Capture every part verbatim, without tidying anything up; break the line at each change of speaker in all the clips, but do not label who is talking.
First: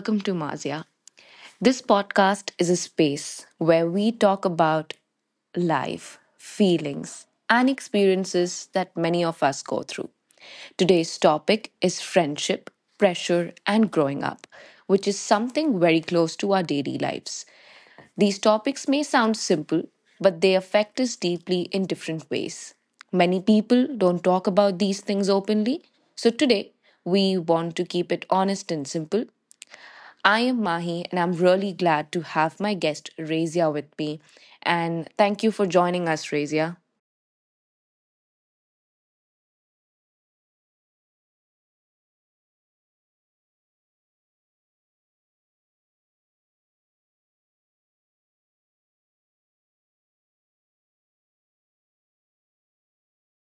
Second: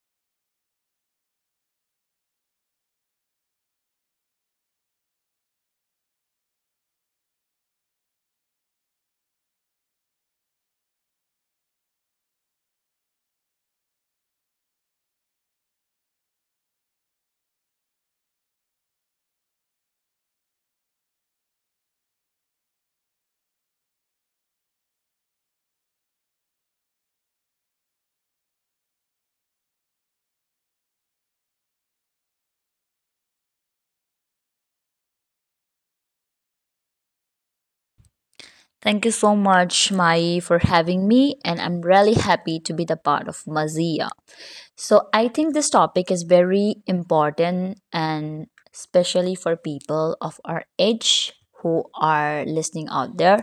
welcome to Mazia. This podcast is a space where we talk about life, feelings, and experiences that many of us go through. Today's topic is friendship, pressure, and growing up, which is something very close to our daily lives. These topics may sound simple, but they affect us deeply in different ways. Many people don't talk about these things openly, so today we want to keep it honest and simple. I am Mahi, and I'm really glad to have my guest Razia with me. And thank you for joining us, Razia.
Thank you so much, Mai, for having me, and I'm really happy to be the part of Mazia. So I think this topic is very important and especially for people of our age who are listening out there.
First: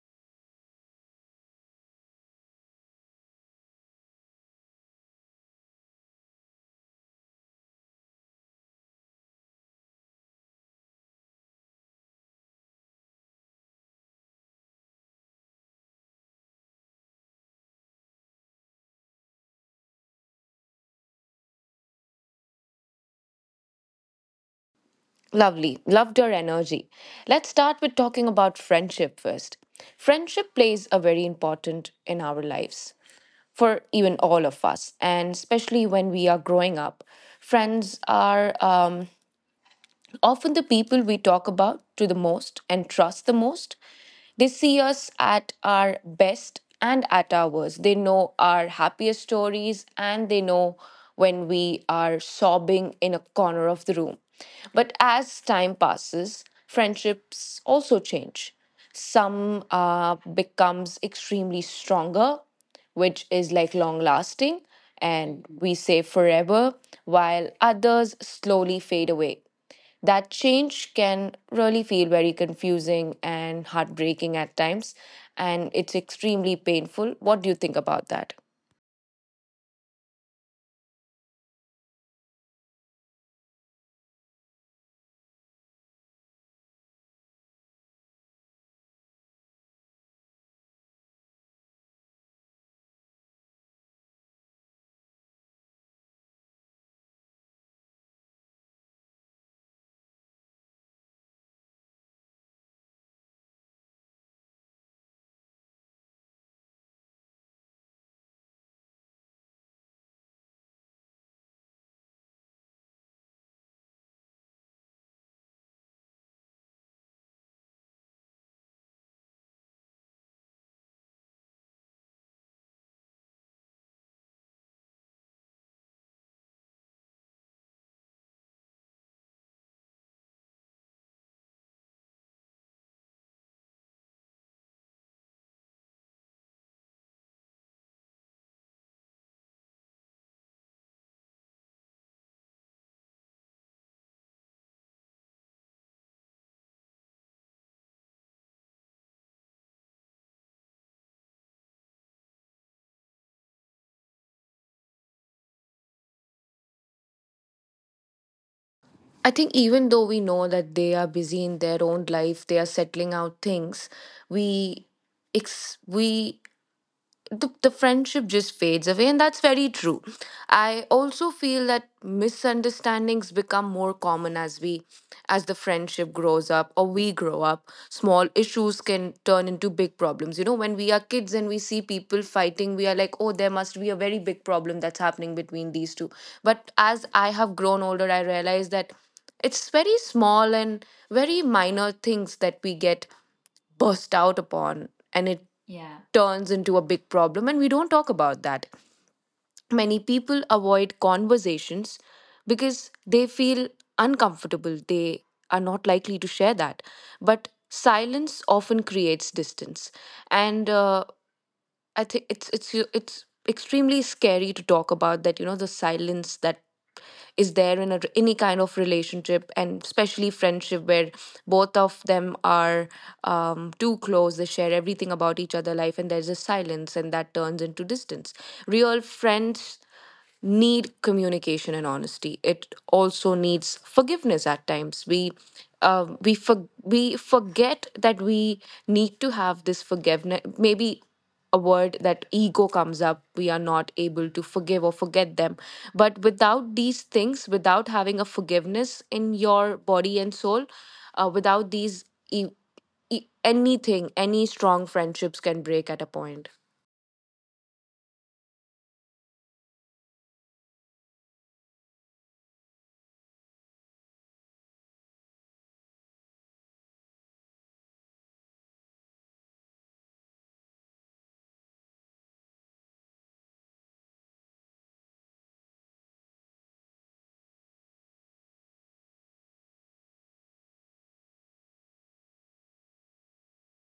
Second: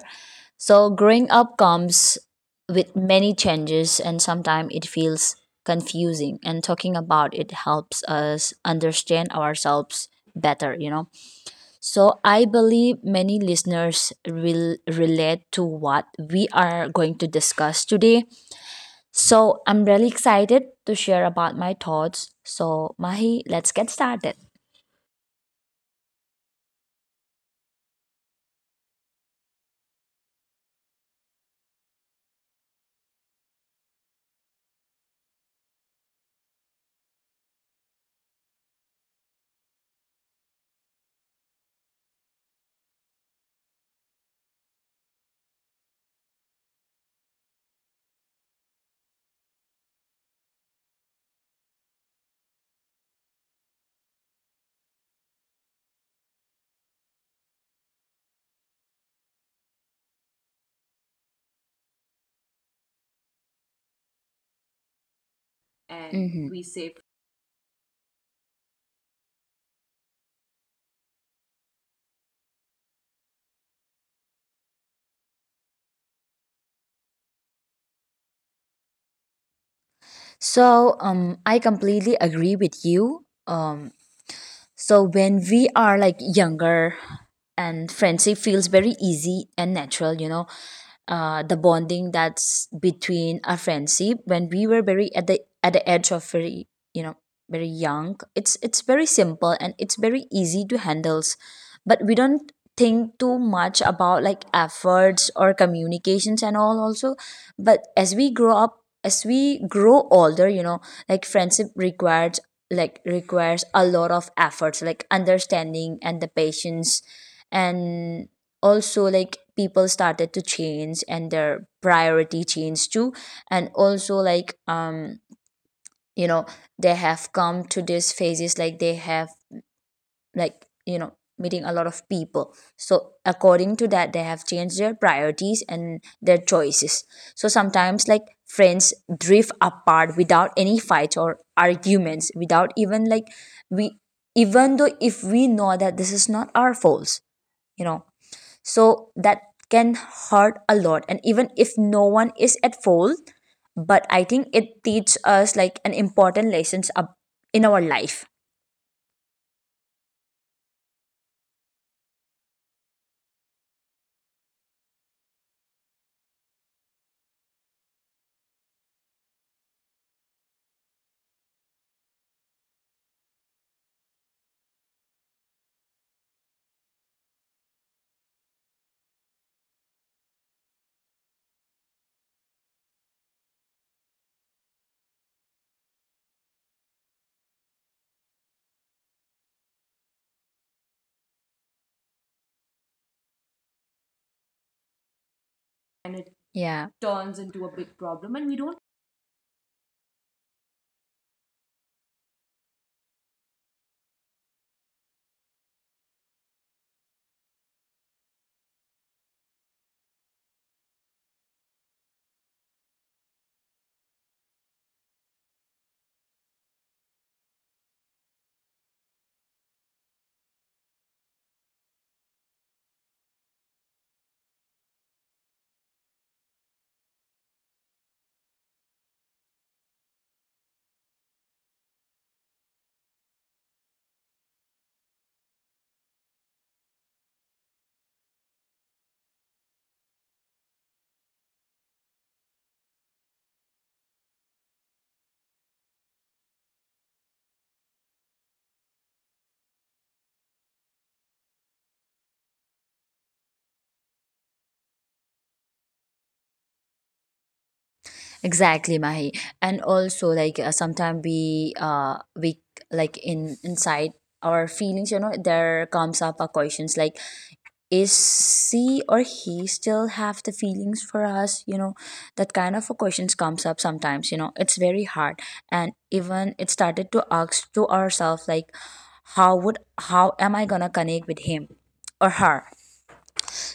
So growing up comes with many changes and sometimes it feels confusing and talking about it helps us understand ourselves better, you know. So I believe many listeners will relate to what we are going to discuss today. So I'm really excited to share about my thoughts. So Mahi, let's get started.
Lovely. Loved your energy. Let's start with talking about friendship first. Friendship plays a very important in our lives for even all of us, and especially when we are growing up. Friends are um, often, the people we talk about to the most and trust the most. They see us at our best and at our worst. They know our happiest stories and they know when we are sobbing in a corner of the room. But as time passes, friendships also change. Some uh, becomes extremely stronger, which is like long lasting, and we say
And mhm,
forever,
we say.
while others slowly fade away. That change can really feel very confusing and heartbreaking at times, and it's extremely painful. What do you think about that?
So um, I completely agree with you. Um, So when we are like younger and friendship feels very easy and natural, you know, uh, the bonding that's between a friendship when we were very at the at the edge of very you know very young. It's it's very simple and it's very easy to handle, but we don't think too much about like efforts or communications and all also. But as we grow up, as we grow older you know like friendship requires, like requires a lot of efforts, like understanding and the patience. And also, like people started to change and their priority changed too. And also, like um you know they have come to these phases, like they have, like you know meeting a lot of people. So according to that, they have changed their priorities and their choices. So sometimes, like friends drift apart without any fights or arguments, without even like we, even though if we know that this is not our faults you know so that can hurt a lot. And even if no one is at fault, but I think it teaches us like an important lessons up in our life.
I think even though we know that they are busy in their own life, they are settling out things, we ex- we the, the friendship just fades away, and that's very true. I also feel that misunderstandings become more common as we, as the friendship grows up or we grow up. Small issues can turn into big problems. You know, when we are kids and we see people fighting, we are like, oh, there must be a very big problem that's happening between these two. But as I have grown older, I realize that it's very small and very minor things that we get burst out upon, and it turns into a big
Yeah.
problem, and we don't talk about that. Many people avoid conversations because they feel uncomfortable. They are not likely to share that. But silence often creates distance. And uh, I think it's it's it's extremely scary to talk about that, you know, the silence that is there in a, any kind of relationship, and especially friendship where both of them are um, too close. They share everything about each other life and there's a silence, and that turns into distance. Real friends need communication and honesty. It also needs forgiveness at times. We uh, we for, we forget that we need to have this forgiveness. Maybe a word that ego comes up. We are not able to forgive or forget them. But without these things, without having a forgiveness in your body and soul, uh, without these. E- e- anything, any strong friendships can break at a point.
Exactly, Mahi. And also, like uh, sometimes we uh we, like in inside our feelings, you know, there comes up a questions like, is she or he still have the feelings for us? You know, that kind of a questions comes up sometimes. You know, it's very hard, and even it started to ask to ourselves like, how would how am I gonna connect with him or her?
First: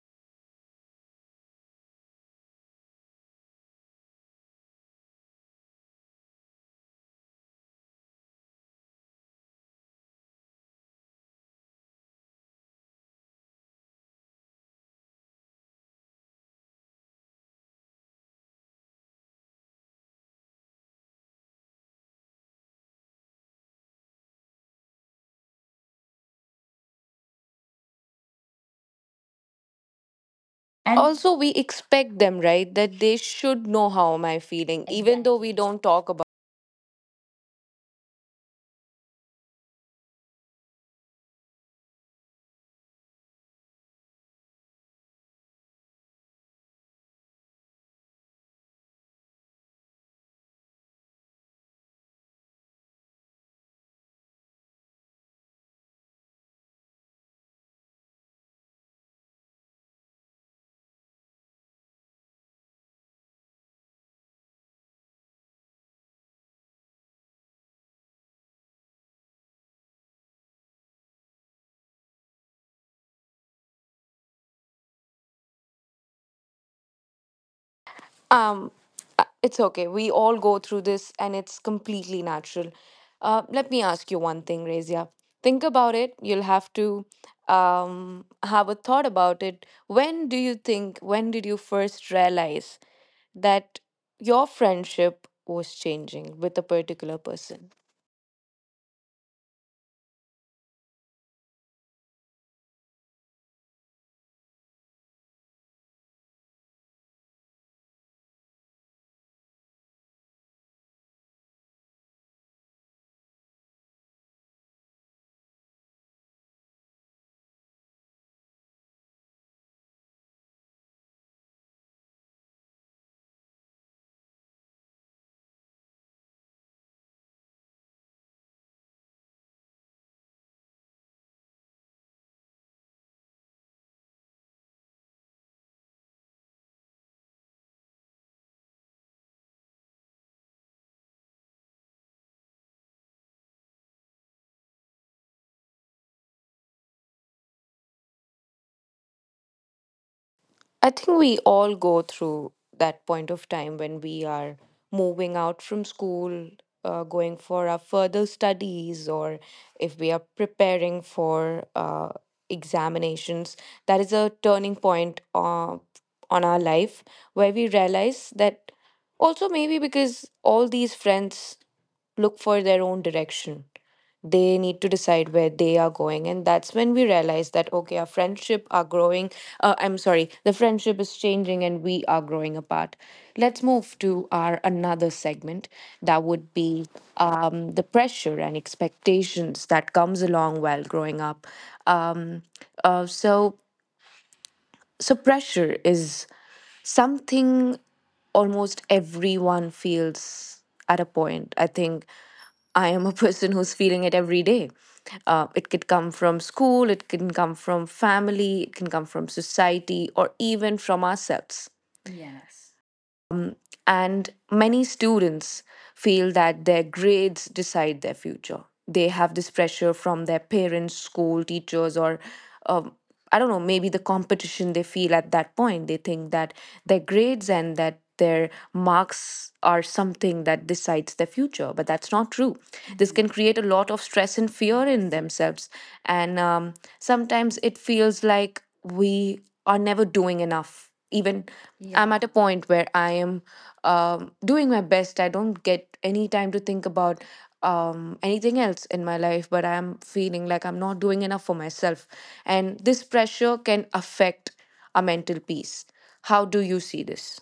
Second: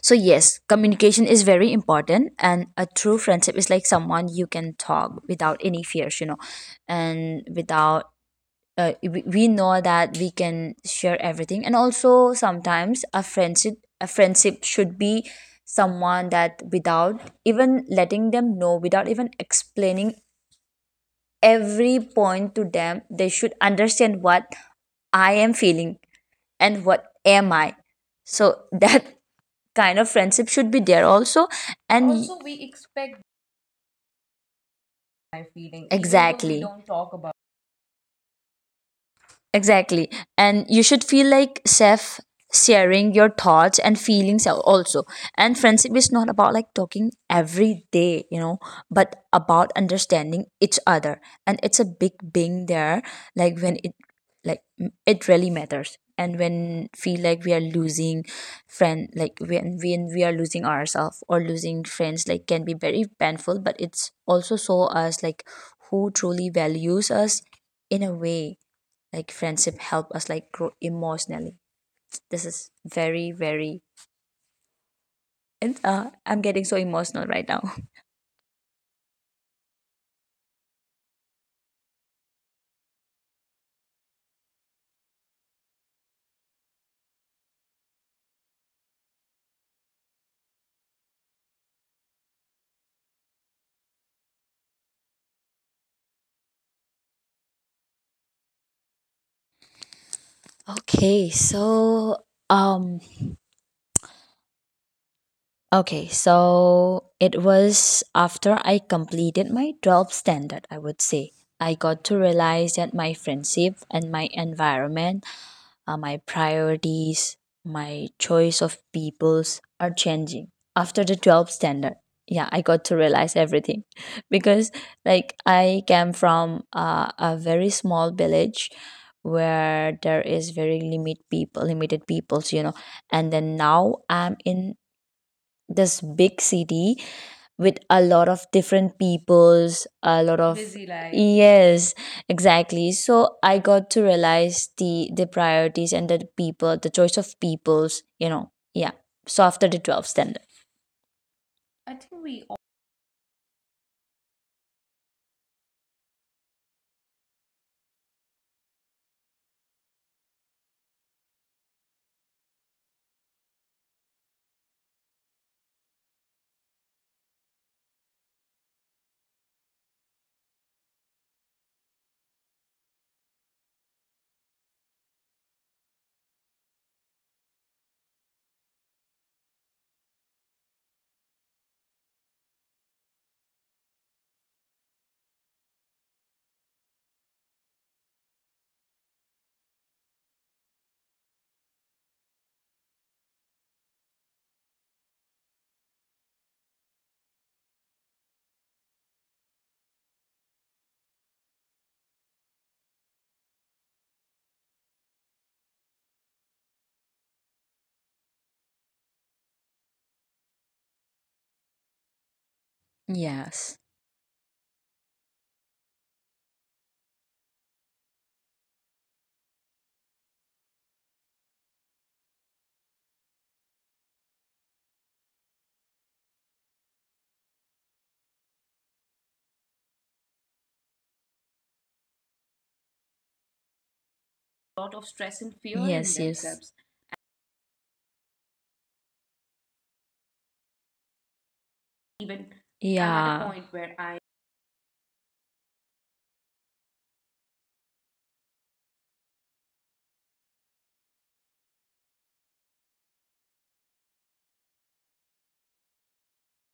So yes, communication is very important, and a true friendship is like someone you can talk without any fears, you know, and without uh, we we know that we can share everything. And also sometimes a friendship a friendship should be someone that without even letting them know, without even explaining every point to them, they should understand what I am feeling and what am I. So that kind of
And
friendship should
also,
be
we
there also.
expect them, right? That they should know how am I feeling, even though, exactly, we don't talk about.
Exactly. And you should feel like chef sharing your thoughts and feelings al- also. And friendship is not about like talking every day, you know, but about understanding each other. And it's a big being there, like when it like m- it really matters. And when feel like we are losing friend, like when when we are losing ourselves or losing friends, like can be very painful, but it's also show us like who truly values us in a way, like friendship help us like grow emotionally. This is very very, and uh, I'm getting so emotional right now.
Um, uh, it's okay. We all go through this, and it's completely natural. Uh, let me ask you one thing, Razia. Think about it. You'll have to um, have a thought about it. When do you think? When did you first realize that your friendship was changing with a particular person?
okay so um okay so it was after I completed my twelfth standard, I would say. I got to realize that my friendship and my environment, uh, my priorities, my choice of peoples are changing. After the twelfth standard, yeah, I got to realize everything. Because, like, I came from uh, a very small village where there is very limit people limited peoples you know and then now I'm in this big city with a lot of different peoples, a lot of — yes, exactly. So I got to realize the the priorities and the people, the choice of peoples you know Yeah. So after the twelfth standard.
I think we all go through that point of time when we are moving out from school, uh, going for our further studies, or if we are preparing for uh, examinations. That is a turning point uh, on our life where we realize that, also maybe because all these friends look for their own direction. They need to decide where they are going. And that's when we realize that, okay, our friendship are growing. Uh, I'm sorry, the friendship is changing and we are growing apart. Let's move to our another segment that would be um, the pressure and expectations that comes along while growing up. Um, uh, so, so pressure is something almost everyone feels at a point. I think I am a person who's feeling it every day. Uh, it could come from school, it can come from family, it can come from society, or even from ourselves. Yes.
Yes,
And many students feel that their grades decide their future. They have this pressure from their parents, school, teachers, or um, I don't know, maybe the competition they feel at that point. They think that their grades and that their marks are something that decides their future, but that's not true. This can create a lot of stress and fear in themselves. And um,
yes, yes.
sometimes it feels like we are never doing enough, even. Yeah. I'm at a point where I am
I'm at a —
um, doing
yeah.
my best. I don't get any time to think about um, anything else in my life, but I'm feeling like I'm not doing enough for myself, and this pressure can affect our mental peace. How do you see this?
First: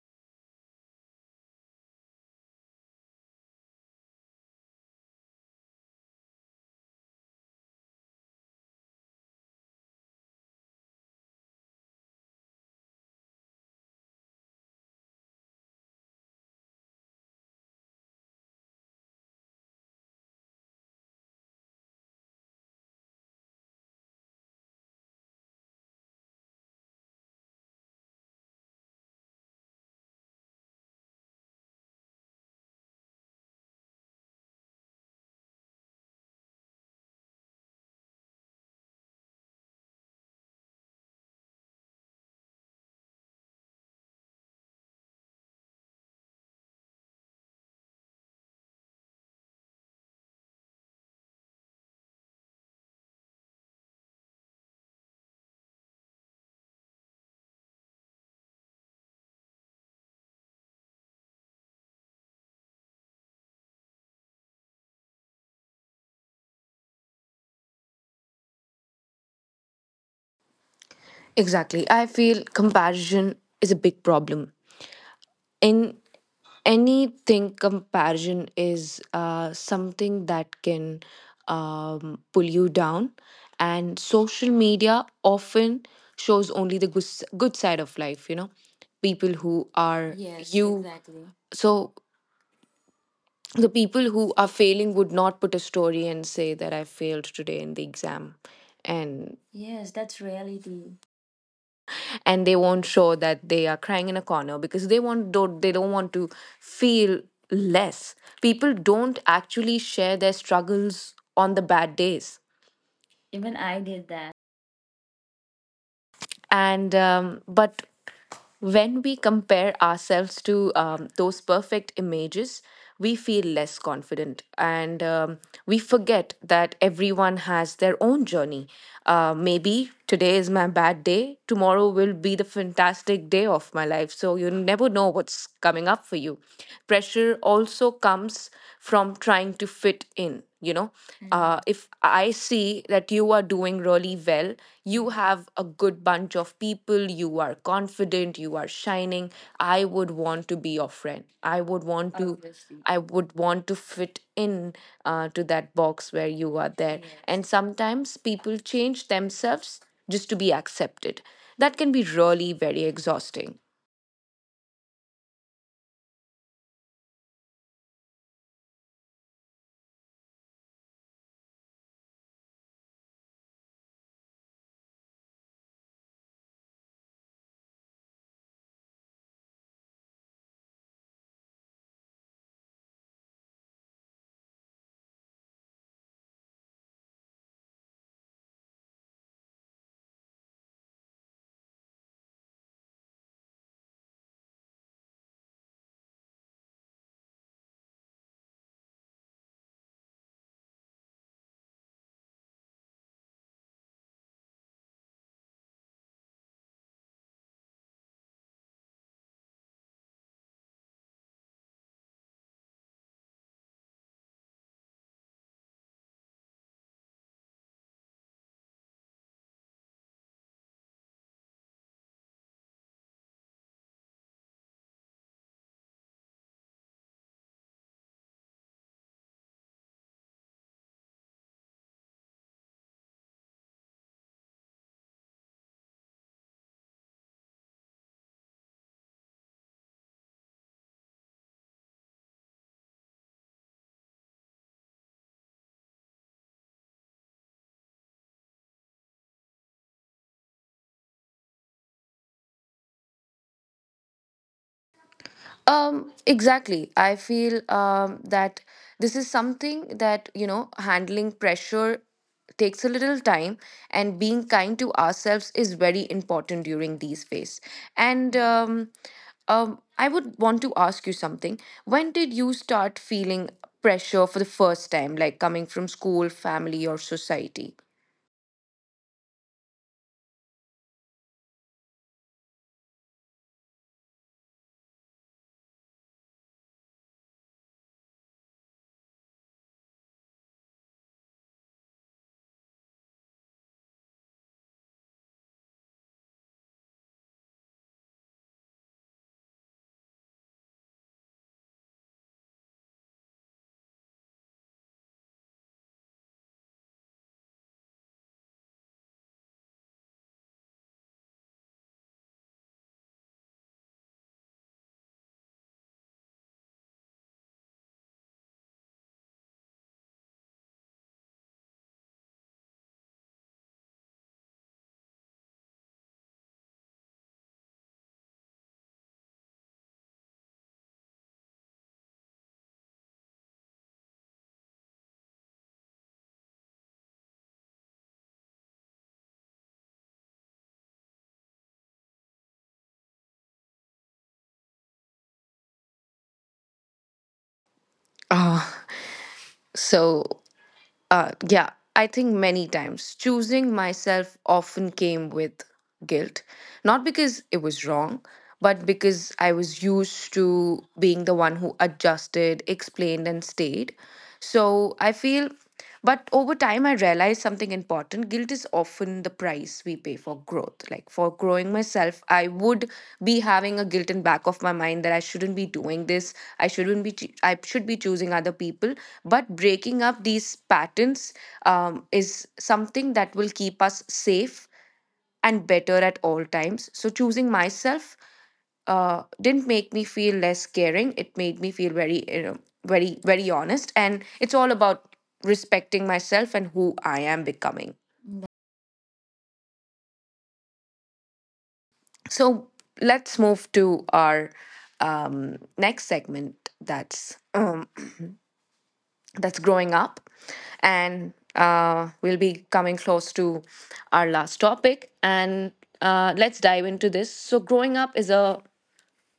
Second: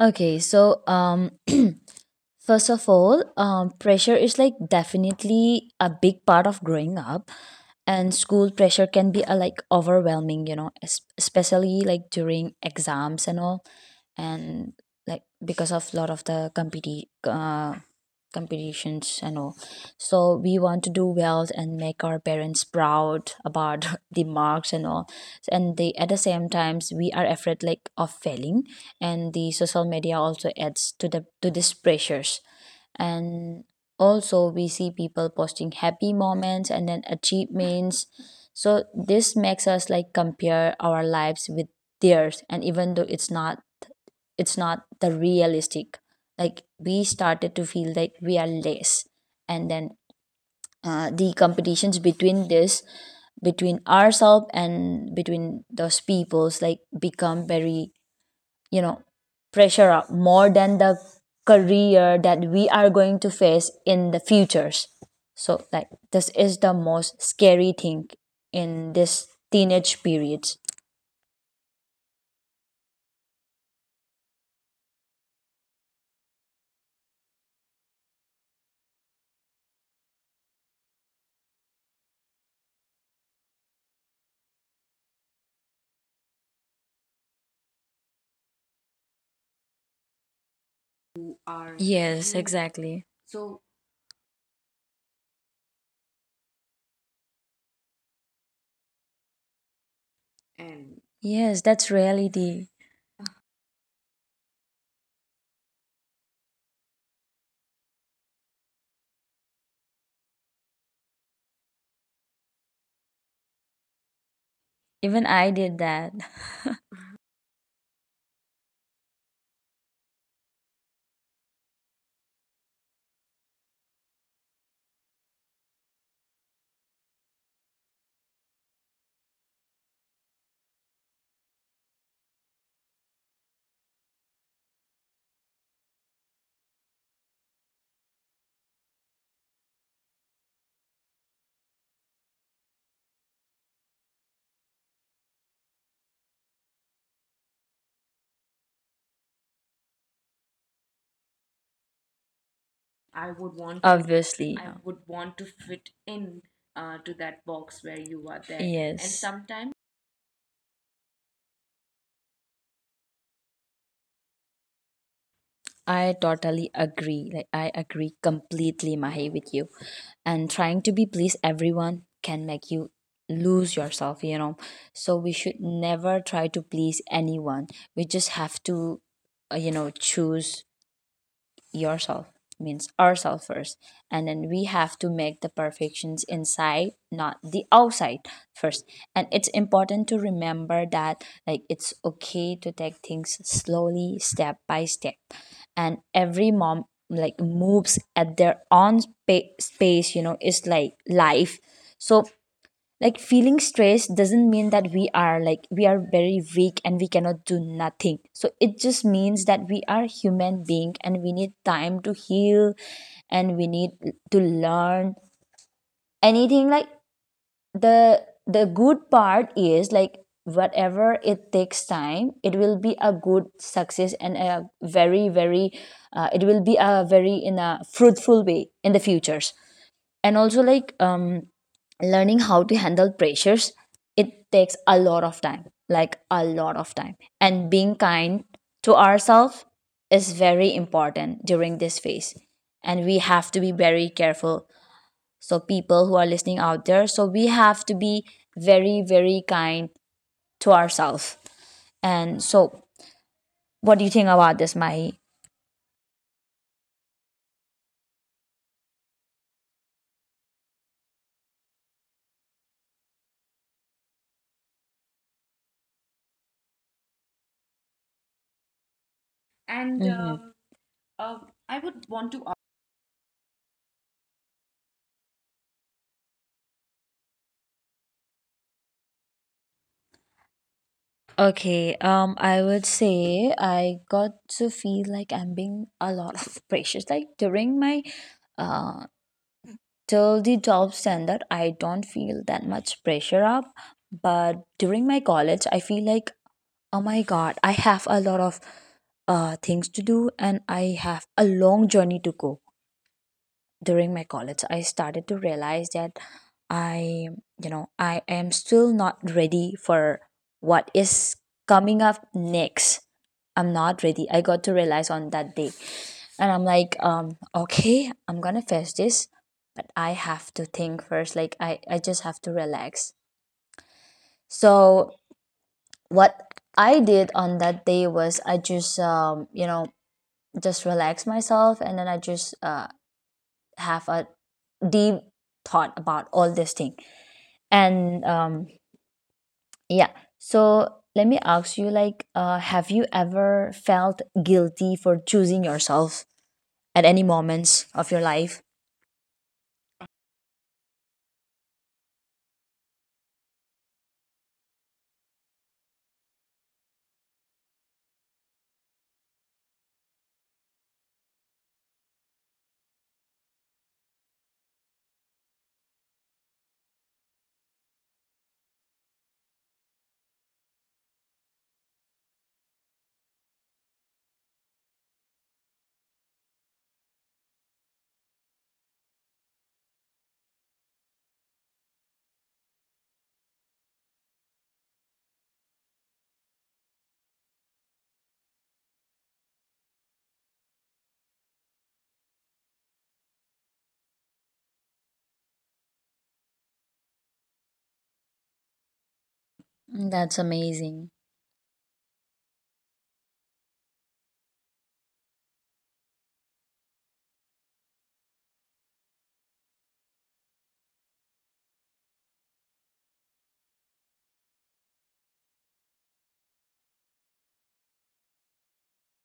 Okay, so um first of all, um, pressure is like definitely a big part of growing up. And school pressure can be a, like overwhelming, you know, es- especially like during exams and all. And like because of lot of the competi- uh, competitions and all, so we want to do well and make our parents proud about the marks and all. And the at the same times, we are afraid like of failing. And the social media also adds to the to these pressures. And also we see people posting happy moments and then achievements. So this makes us like compare our lives with theirs. And even though it's not, it's not the realistic, like we started to feel like we are less. And then uh, the competitions between this between ourselves and between those peoples, like become very, you know pressure up more than the career that we are going to face in the futures. So like this is the most scary thing in this teenage periods.
Exactly, I feel comparison is a big problem. In anything, comparison is uh, something that can um, pull you down. And social media often shows only the good, s- good side of life. You know, people who are, yes, you exactly.
Yes,
So
exactly.
the people who are failing would not put a story and say that I failed today in the exam. And yes, that's reality.
Yes, that's reality.
And they won't show that they are crying in a corner, because they want, don't, they don't want to feel less. People don't actually share their struggles on the bad days. Even I did that.
Even I did that.
And um, but when we compare ourselves to um, those perfect images, we feel less confident, and um, we forget that everyone has their own journey. Uh, maybe today is my bad day, tomorrow will be the fantastic day of my life, so you never know what's coming up for you. Pressure also comes from trying to fit in, you know. Uh, if I see that you are doing really well, you have a good bunch of people, you are confident, you are shining, I would want to be your friend. I would want to i would want to
Obviously.
fit
No.
in, uh, to that box where you are there. And sometimes people
Yes.
change themselves just to be accepted. That can be really very exhausting.
I totally agree. Like I agree completely, Mahi, with you. And trying to be please everyone can make you lose yourself, you know. So we should never try to please anyone. We just have to, uh, you know, choose yourself, means ourselves first. And then we have to make the perfections inside, not the outside first. And it's important to remember that, like it's okay to take things slowly, step by step. And every mom, like moves at their own spa- space, you know it's like life. So like feeling stressed doesn't mean that we are like we are very weak and we cannot do nothing. So it just means that we are human being and we need time to heal. And we need to learn anything. Like the the good part is like whatever it takes time, it will be a good success, and a very very, uh, it will be a very in a fruitful way in the futures. And also, like um, learning how to handle pressures, it takes a lot of time, like a lot of time. And being kind to ourselves is very important during this phase. And we have to be very careful. So people who are listening out there, so we have to be very very kind to ourselves. And so what do you think about this, Mahi?
Um, exactly. I feel um, that this is something that, you know, handling pressure takes a little time, and being kind to ourselves is very important during these phase. And um, um, I would want
Hmm.
to ask you something. When did you start feeling pressure for the first time, like coming from school, family, or society?
Okay, um, I would say I got to feel like I'm being a lot of pressure. Like during my till the job standard, I don't feel that much pressure up. But during my college, I feel like, oh my god, I have a lot of uh things to do and I have a long journey to go. During my college, I started to realize that I you know I am still not ready for what is coming up next. I'm not ready, I got to realize on that day. And I'm like um okay, I'm gonna face this. But I have to think first, like i i just have to relax. So what I did on that day was I just um you know just relax myself. And then I just uh have a deep thought about all this thing. And um yeah. So let me ask you, like uh have you ever felt guilty for choosing yourself at any moments of your
Ah,
life?
so Uh, yeah, I think many times choosing myself often came with guilt, not because it was wrong, but because I was used to being the one who adjusted, explained, and stayed. So I feel, but over time, I realized something important. Guilt is often the price we pay for growth. Like for growing myself, I would be having a guilt in back of my mind that I shouldn't be doing this. I shouldn't be. choo- I should be choosing other people. But breaking up these patterns um, is something that will keep us safe and better at all times. So choosing myself uh, didn't make me feel less caring. It made me feel very, you know, very, very honest. And it's all about respecting myself and who I am becoming.
That's amazing.
So let's move to our um, next segment. That's uh, that's growing up, and uh, we'll be coming close to our last topic. And uh, let's dive into this. So growing up is a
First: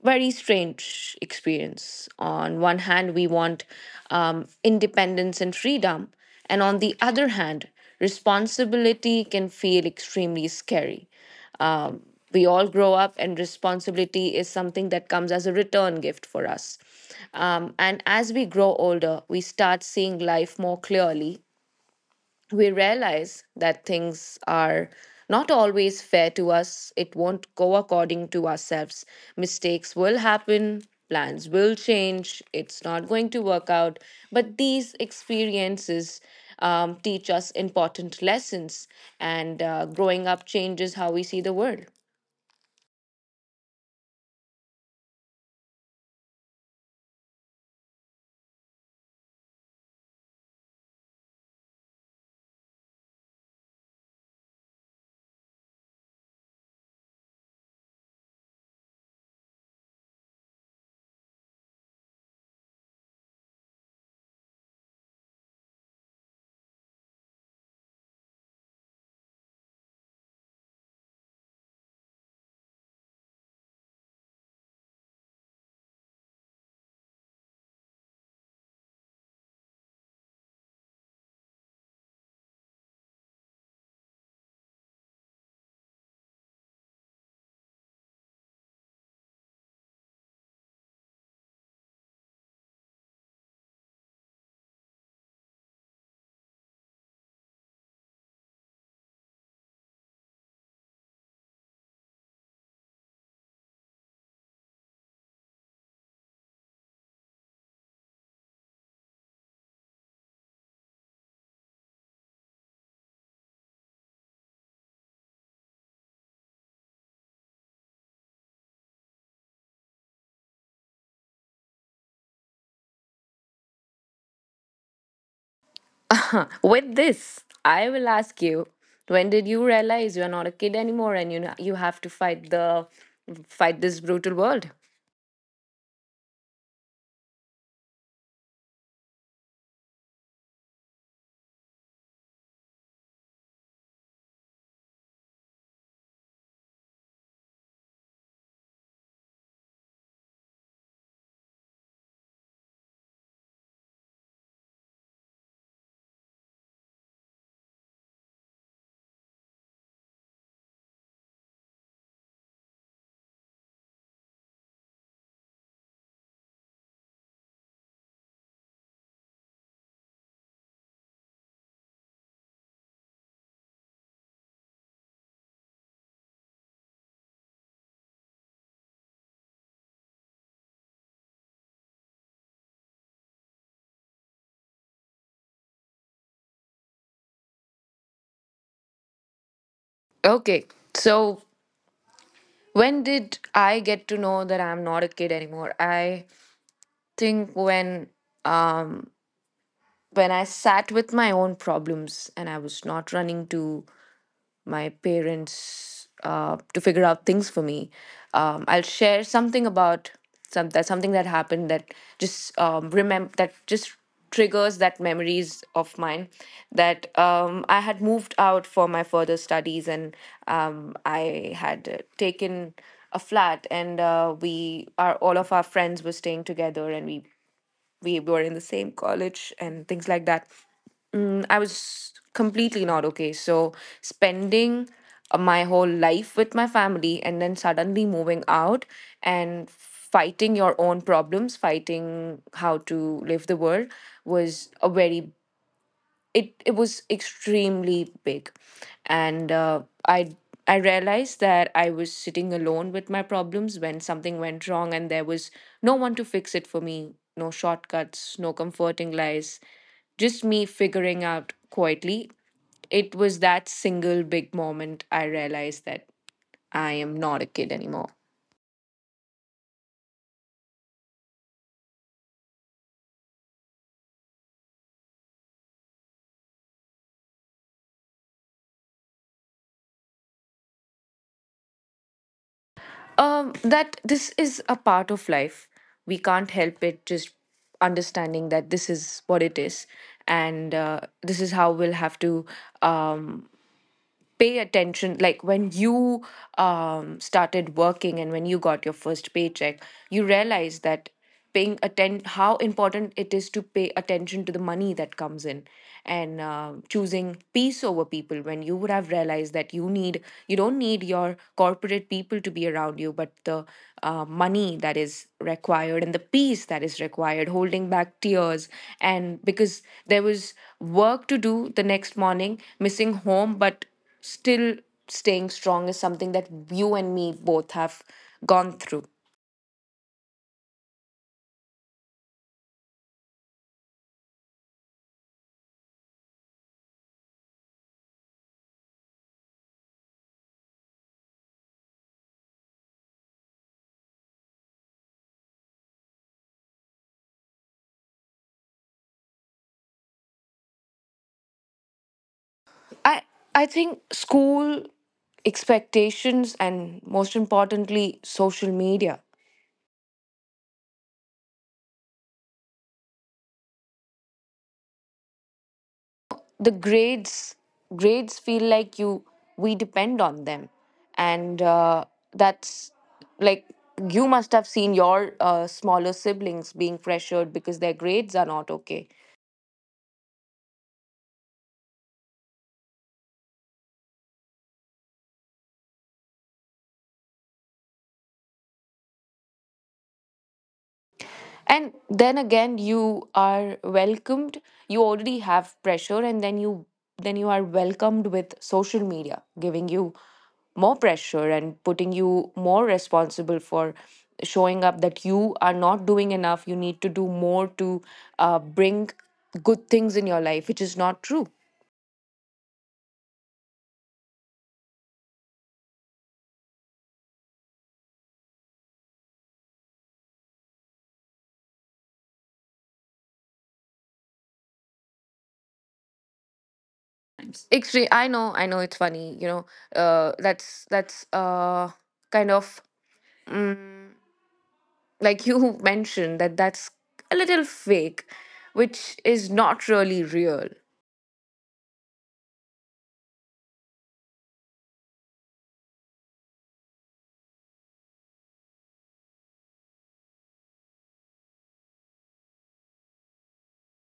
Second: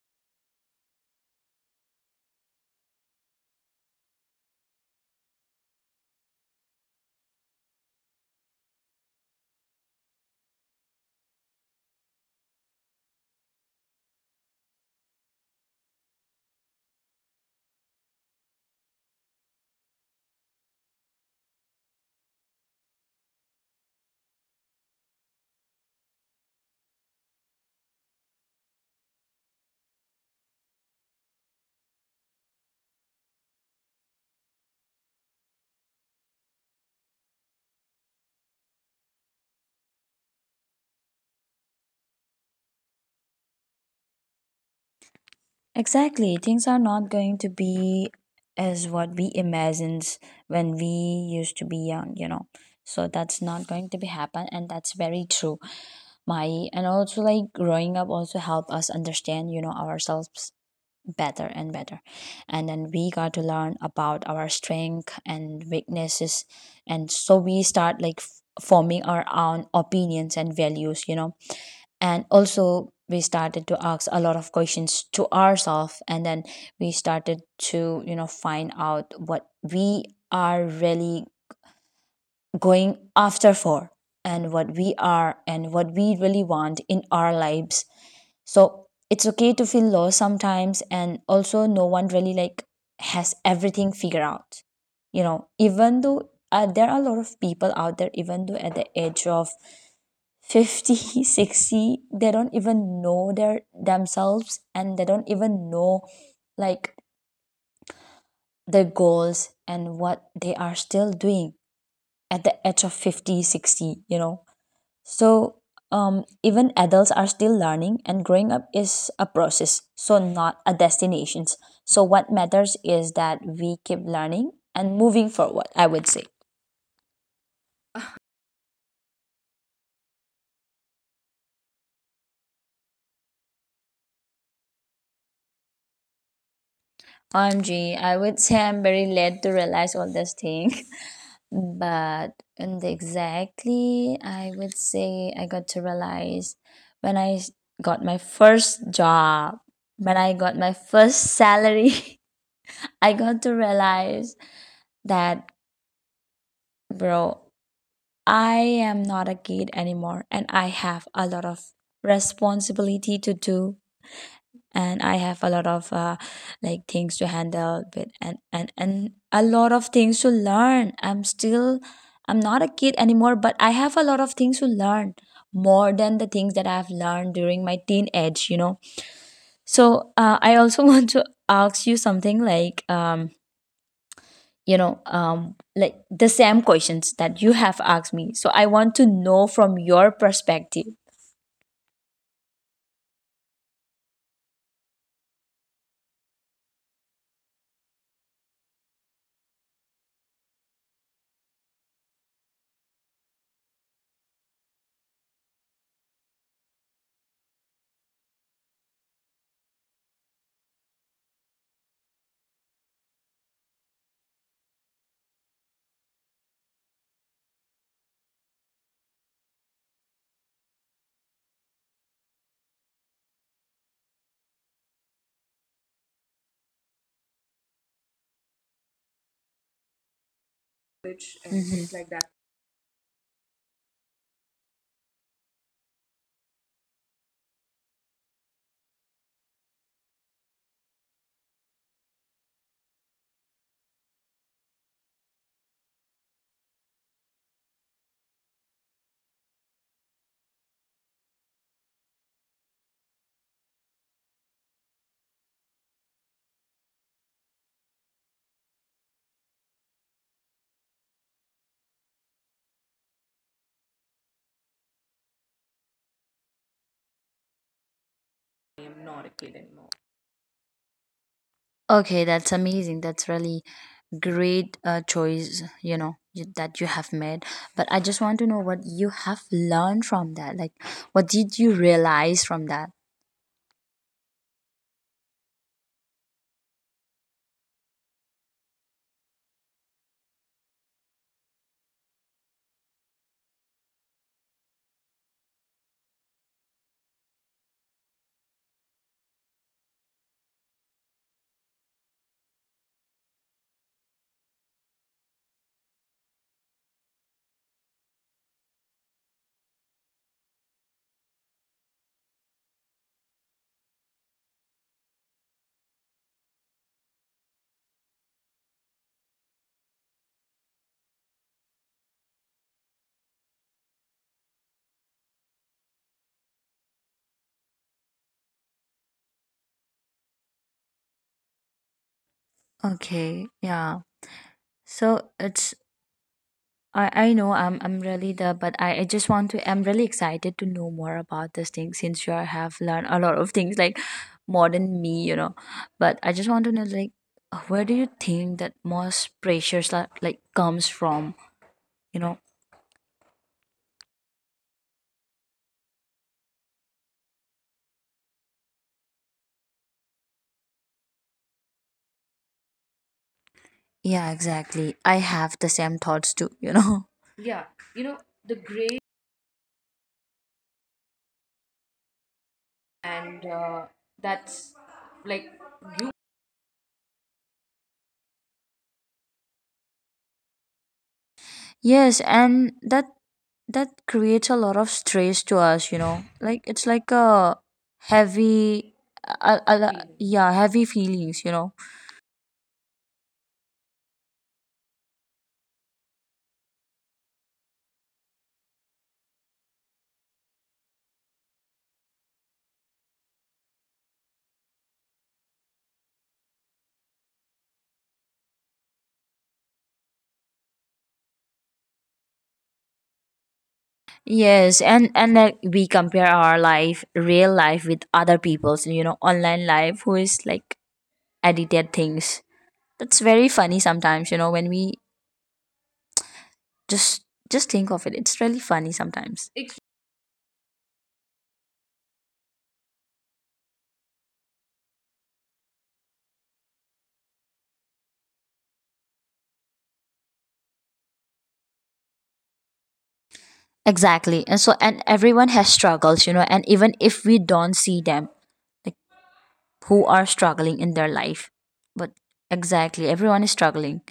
very strange experience. On one hand, we want um, independence and freedom, and on the other hand, responsibility can feel extremely scary. Um, we all grow up, and responsibility is something that comes as a return gift for us. Um, and as we grow older, we start seeing life more clearly. We realize that things are not always fair to us, it won't go according to ourselves. Mistakes will happen, plans will change, it's not going to work out. But these experiences um, teach us important lessons, and uh, growing up changes how we see the world.
Exactly, things are not going to be as what we imagined when we used to be young you know so that's not going to be happen, and that's very true. My And also, like growing up also help us understand, you know ourselves better and better. And then we got to learn about our strength and weaknesses. And so we start like f- forming our own opinions and values you know and also we started to ask a lot of questions to ourselves. And then we started to, you know find out what we are really going after for. And what we are and what we really want in our lives. So it's okay to feel lost sometimes, and also no one really, like has everything figured out. You know, even though uh, there are a lot of people out there, even though at the age of fifty, sixty, they don't even know their themselves and they don't even know, like their goals and what they are still doing at the age of fifty, sixty, you know. So um, even adults are still learning, and growing up is a process, so not a destination. So what matters is that we keep learning and moving forward, I would say.
With this, I will ask you, when did you realize you're not a kid anymore and you, you have to fight the fight this brutal world?
O M G, I would say I'm very late to realize all this thing, but and exactly, I would say I got to realize when I s- got my first job, when I got my first salary. I got to realize that, bro, I am not a kid anymore and I have a lot of responsibility to do, and I have a lot of uh, like things to handle with, and, and and a lot of things to learn. I'm still I'm not a kid anymore, but I have a lot of things to learn more than the things that I've learned during my teenage, you know. So uh, I also want to ask you something like um you know um, like the same questions that you have asked me, so I want to know from your
Okay,
perspective.
so when did I get to know that I'm not a kid anymore? I think when, when I sat with my own problems and I was not running to my parents uh, to figure out things for me. Um, I'll share something about some that something that happened that just um, remember that just triggers that memories of mine that um, I had moved out for my further studies and um, I had uh, taken a flat and uh, we are all of our friends were staying together and we we were in the same college and things like that. mm, I
Mhm.
was completely not okay. So spending uh, my whole life with my family and then suddenly moving out and fighting your own problems, fighting how to live the world was a very, it it was extremely big. And uh, i i realized that I was sitting alone with my problems when something went wrong and there was no one to fix it for me. No shortcuts, no comforting lies, just me figuring out quietly. It was that single big moment I realized that I am not a kid anymore.
Okay, that's amazing. That's really great. Uh, choice, you know, you, that you have made, but I just want to know what you have learned from that, like what did you realize from that.
Um that this is a part of life. We can't help it, just understanding that this is what it is, and uh, this is how we'll have to um pay attention. Like when you um, started working and when you got your first paycheck, you realize that paying atten- how important it is to pay attention to the money that comes in. And uh, choosing peace over people, when you would have realized that you need you don't need your corporate people to be around you, but the uh, money that is required and the peace that is required, holding back tears and because there was work to do the next morning, missing home but still staying strong is something that you and me both have gone through.
Okay, yeah, so it's, I, I know I'm I'm really the, but I, I just want to, I'm really excited to know more about this thing since you are- have learned a lot of things, like more than me, you know but I just want to know, like where do you think that most pressures like, like comes from, you know.
I I think school, expectations, and most importantly social media.
Yeah, exactly, I have the same thoughts too,
The
you know.
grades Grades feel like you we depend on them, and uh, that's like you must have seen your uh, smaller siblings being pressured because their grades are not okay.
Yes, and that that creates a lot of stress to us, you know, like it's like a heavy, a a a- yeah, heavy feelings, you know.
And then again, you are welcomed. You already have pressure, and then you then you are welcomed with social media, giving you more pressure and putting you more responsible for showing up that you are not doing enough. You need to do more to uh, bring good things in your life, which is not true.
Yes, and and that we compare our life, real life, with other people's, you know, online life, who is like edited things. That's very funny sometimes, you know, when we just just think
Extreme.
of it.
I
It's
know.
really
I know.
funny
It's funny. You
sometimes.
know. Uh, that's that's uh kind of like you mentioned that that's a little fake, which is not really real.
Exactly, and so and everyone has struggles, you know, and even if we don't see them, like who are struggling in their life, but exactly, everyone is struggling.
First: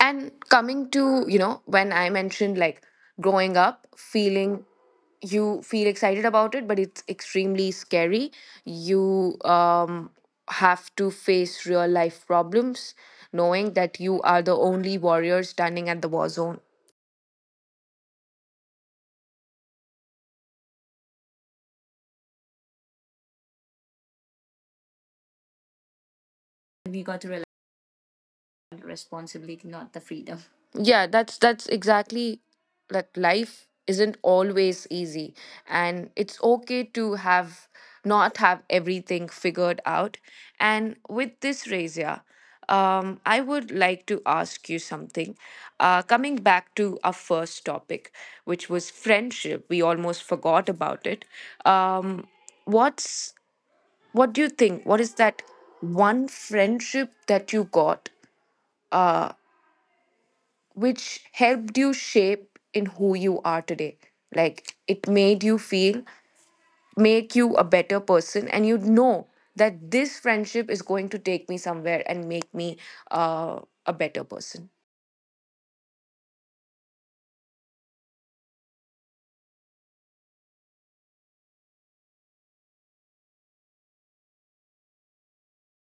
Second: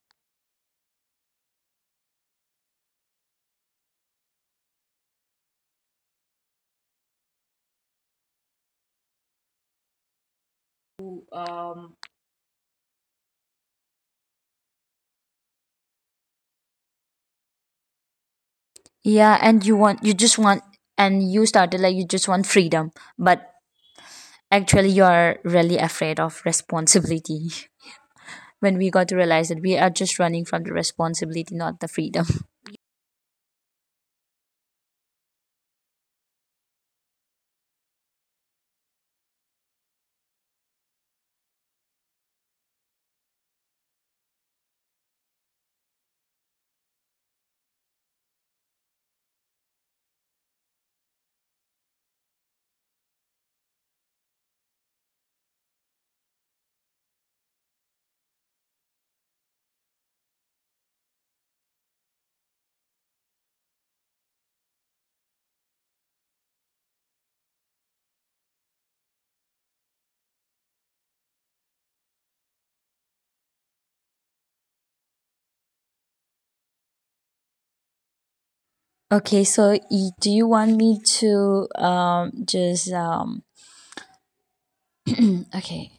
And coming to, you know, when I mentioned like growing up feeling, you feel excited about it, but it's extremely scary. You um have to face real life problems, knowing that you are the only warrior standing at the war zone.
Yeah, and you want you just want, and you started like, you just want freedom, but actually you are really afraid of
We got to realize
responsibility. When we got to realize that
responsibility,
we are
not the
just
freedom.
running from the
Yeah, that's
responsibility,
that's
not the freedom.
exactly that life isn't always easy and it's okay to have not have everything figured out. And with this, Razia, um, I would like to ask you something. Uh, coming back to our first topic, which was friendship, we almost forgot about it. um, what's what do you think, what is that one friendship that you got, Uh, which helped you shape in who you are today, like it made you feel, make you a better person, and you know that this friendship is going to take me somewhere and make me uh, a better person?
Okay, so y- do you want me to um just um okay.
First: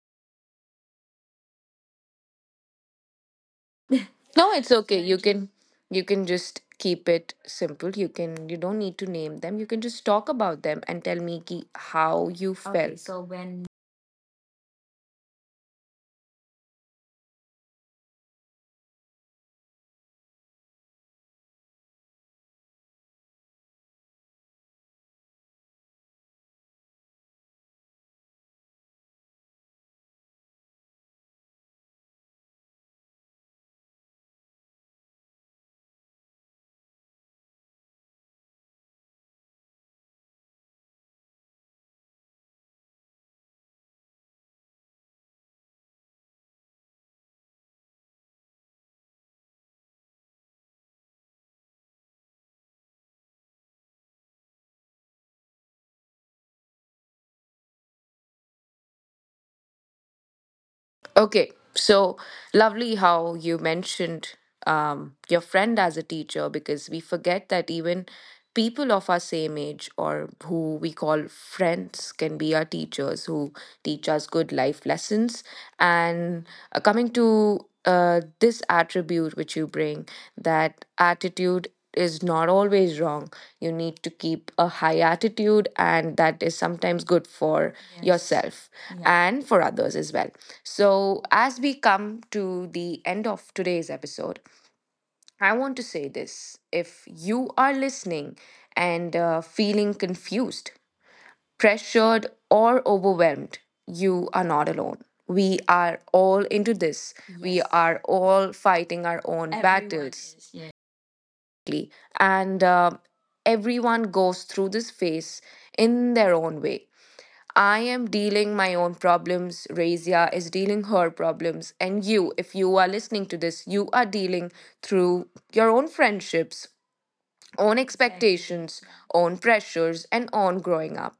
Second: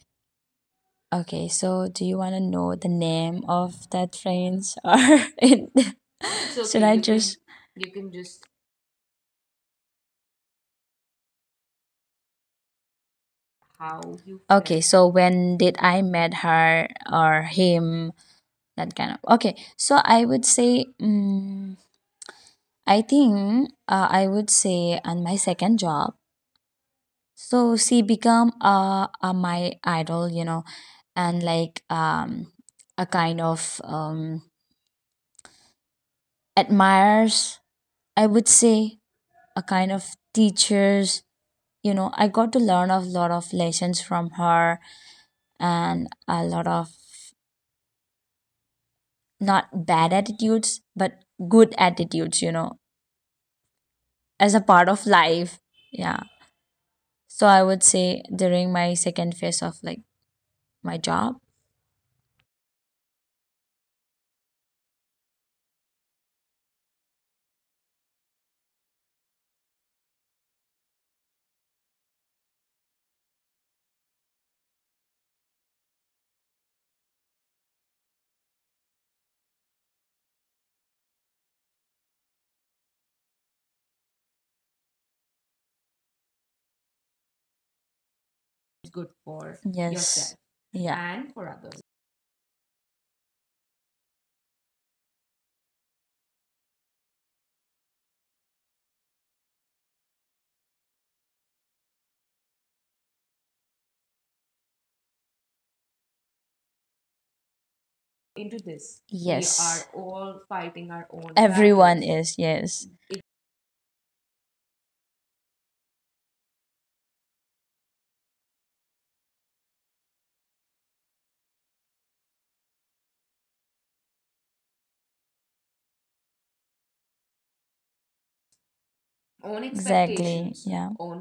Okay, so do you want to know the name of that
No, it's
friends or
okay, you can,
in,
you can just
should I
keep it
just.
simple. You can, you don't need to name them. You can just talk about them and tell me ki, how you, okay, felt so when.
Okay, so when did I met her or him? That kind of okay. So I would say, mm, I think uh, I would say on my second job. So she become uh, uh my idol, you know, and like um a kind of um admirers, I would say, a kind of teachers, you know. I got to learn a lot of lessons from her, and a lot of not bad attitudes, but good attitudes, you know, as a part of life. Yeah. So I would say during my second phase of like my job.
Okay, so lovely how you mentioned um, your friend as a teacher, because we forget that even people of our same age or who we call friends can be our teachers who teach us good life lessons. And uh, coming to uh, this attribute which you bring, that attitude is not always wrong. You need to keep a high attitude, and that is sometimes good for, yes, yourself. Yeah. And for others as well.
Yes.
So, as we come to the end of today's episode, I want to say this. If you are listening and uh, feeling confused, pressured, or overwhelmed, you are not alone. We are all into this. We, yes, are all fighting our
We
own, everyone, battles, is, yeah. Exactly.
is.
And
Yes.
uh, everyone goes through this phase in their own way. I am dealing my own problems. Razia is dealing her problems. And you, if you are listening to this, you are dealing through your own friendships, own expectations, own pressures, and on growing up.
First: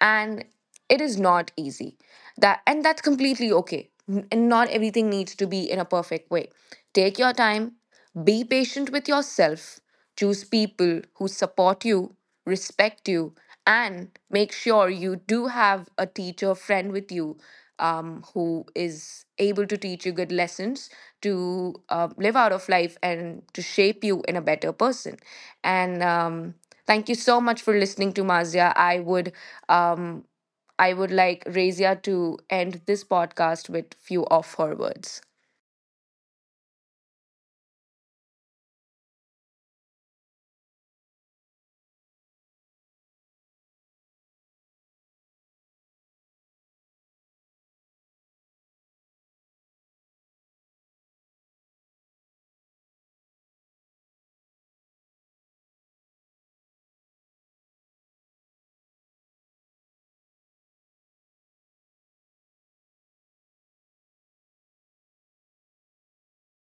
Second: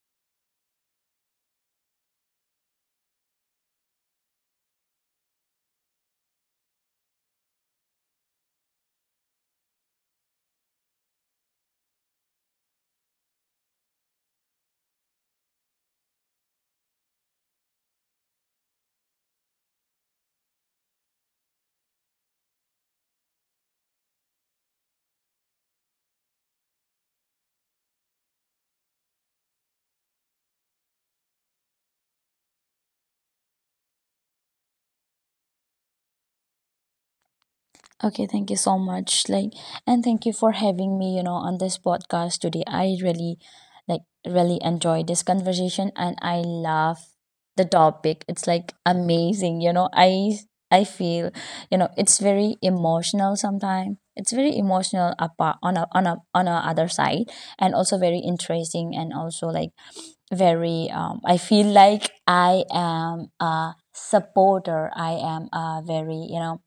And it is not easy. That and that's completely okay. N- And not everything needs to be in a perfect way. Take your time, be patient with yourself, choose people who support you, respect you, and make sure you do have a teacher friend with you um, who is able to teach you good lessons to uh, live out of life and to shape you in a better person. And um, thank you so much for listening to Mazia. I would um, I would like Razia to end this podcast with few of her words.
Okay, thank you so much. Like, and thank you for having me, you know, on this podcast today. I really, like, really enjoy this conversation and I love the topic. It's like amazing, you know. I I feel, you know, it's very emotional sometimes. It's very emotional apart, on a on a on a other side, and also very interesting, and also like very um I feel like I am a supporter. I am a very, you know,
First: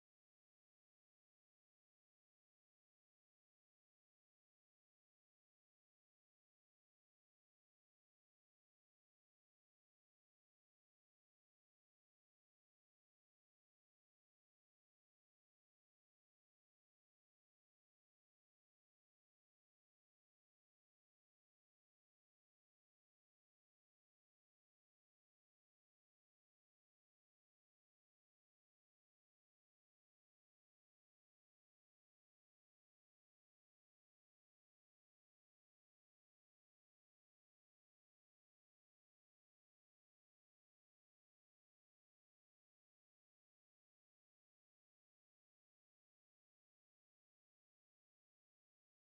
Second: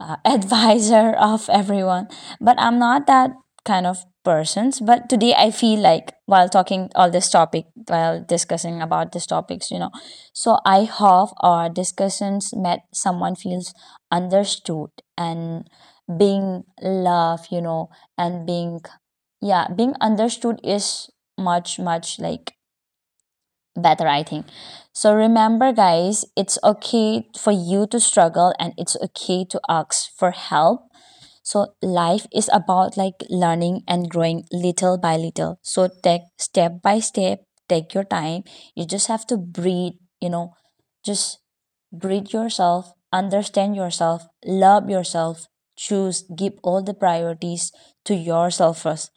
uh, advisor of everyone, but I'm not that kind of persons. But today I feel like while talking all this topic, while discussing about these topics, you know. So I hope our discussions made someone feels understood and being loved, you know, and being, yeah, being understood is much much like better, I think. So remember guys, it's okay for you to struggle, and it's okay to ask for help. So life is about like learning and growing little by little, so take step by step, take your time. You just have to breathe, you know, just breathe yourself, understand yourself, love yourself, choose, give all the priorities to yourself first.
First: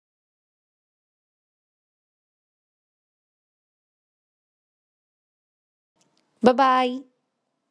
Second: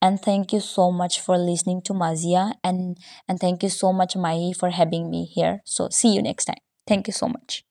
And thank you so much for listening to Mazia, and and thank you so much Mai for having me here. So see you next
Bye
time,
bye.
thank you so much.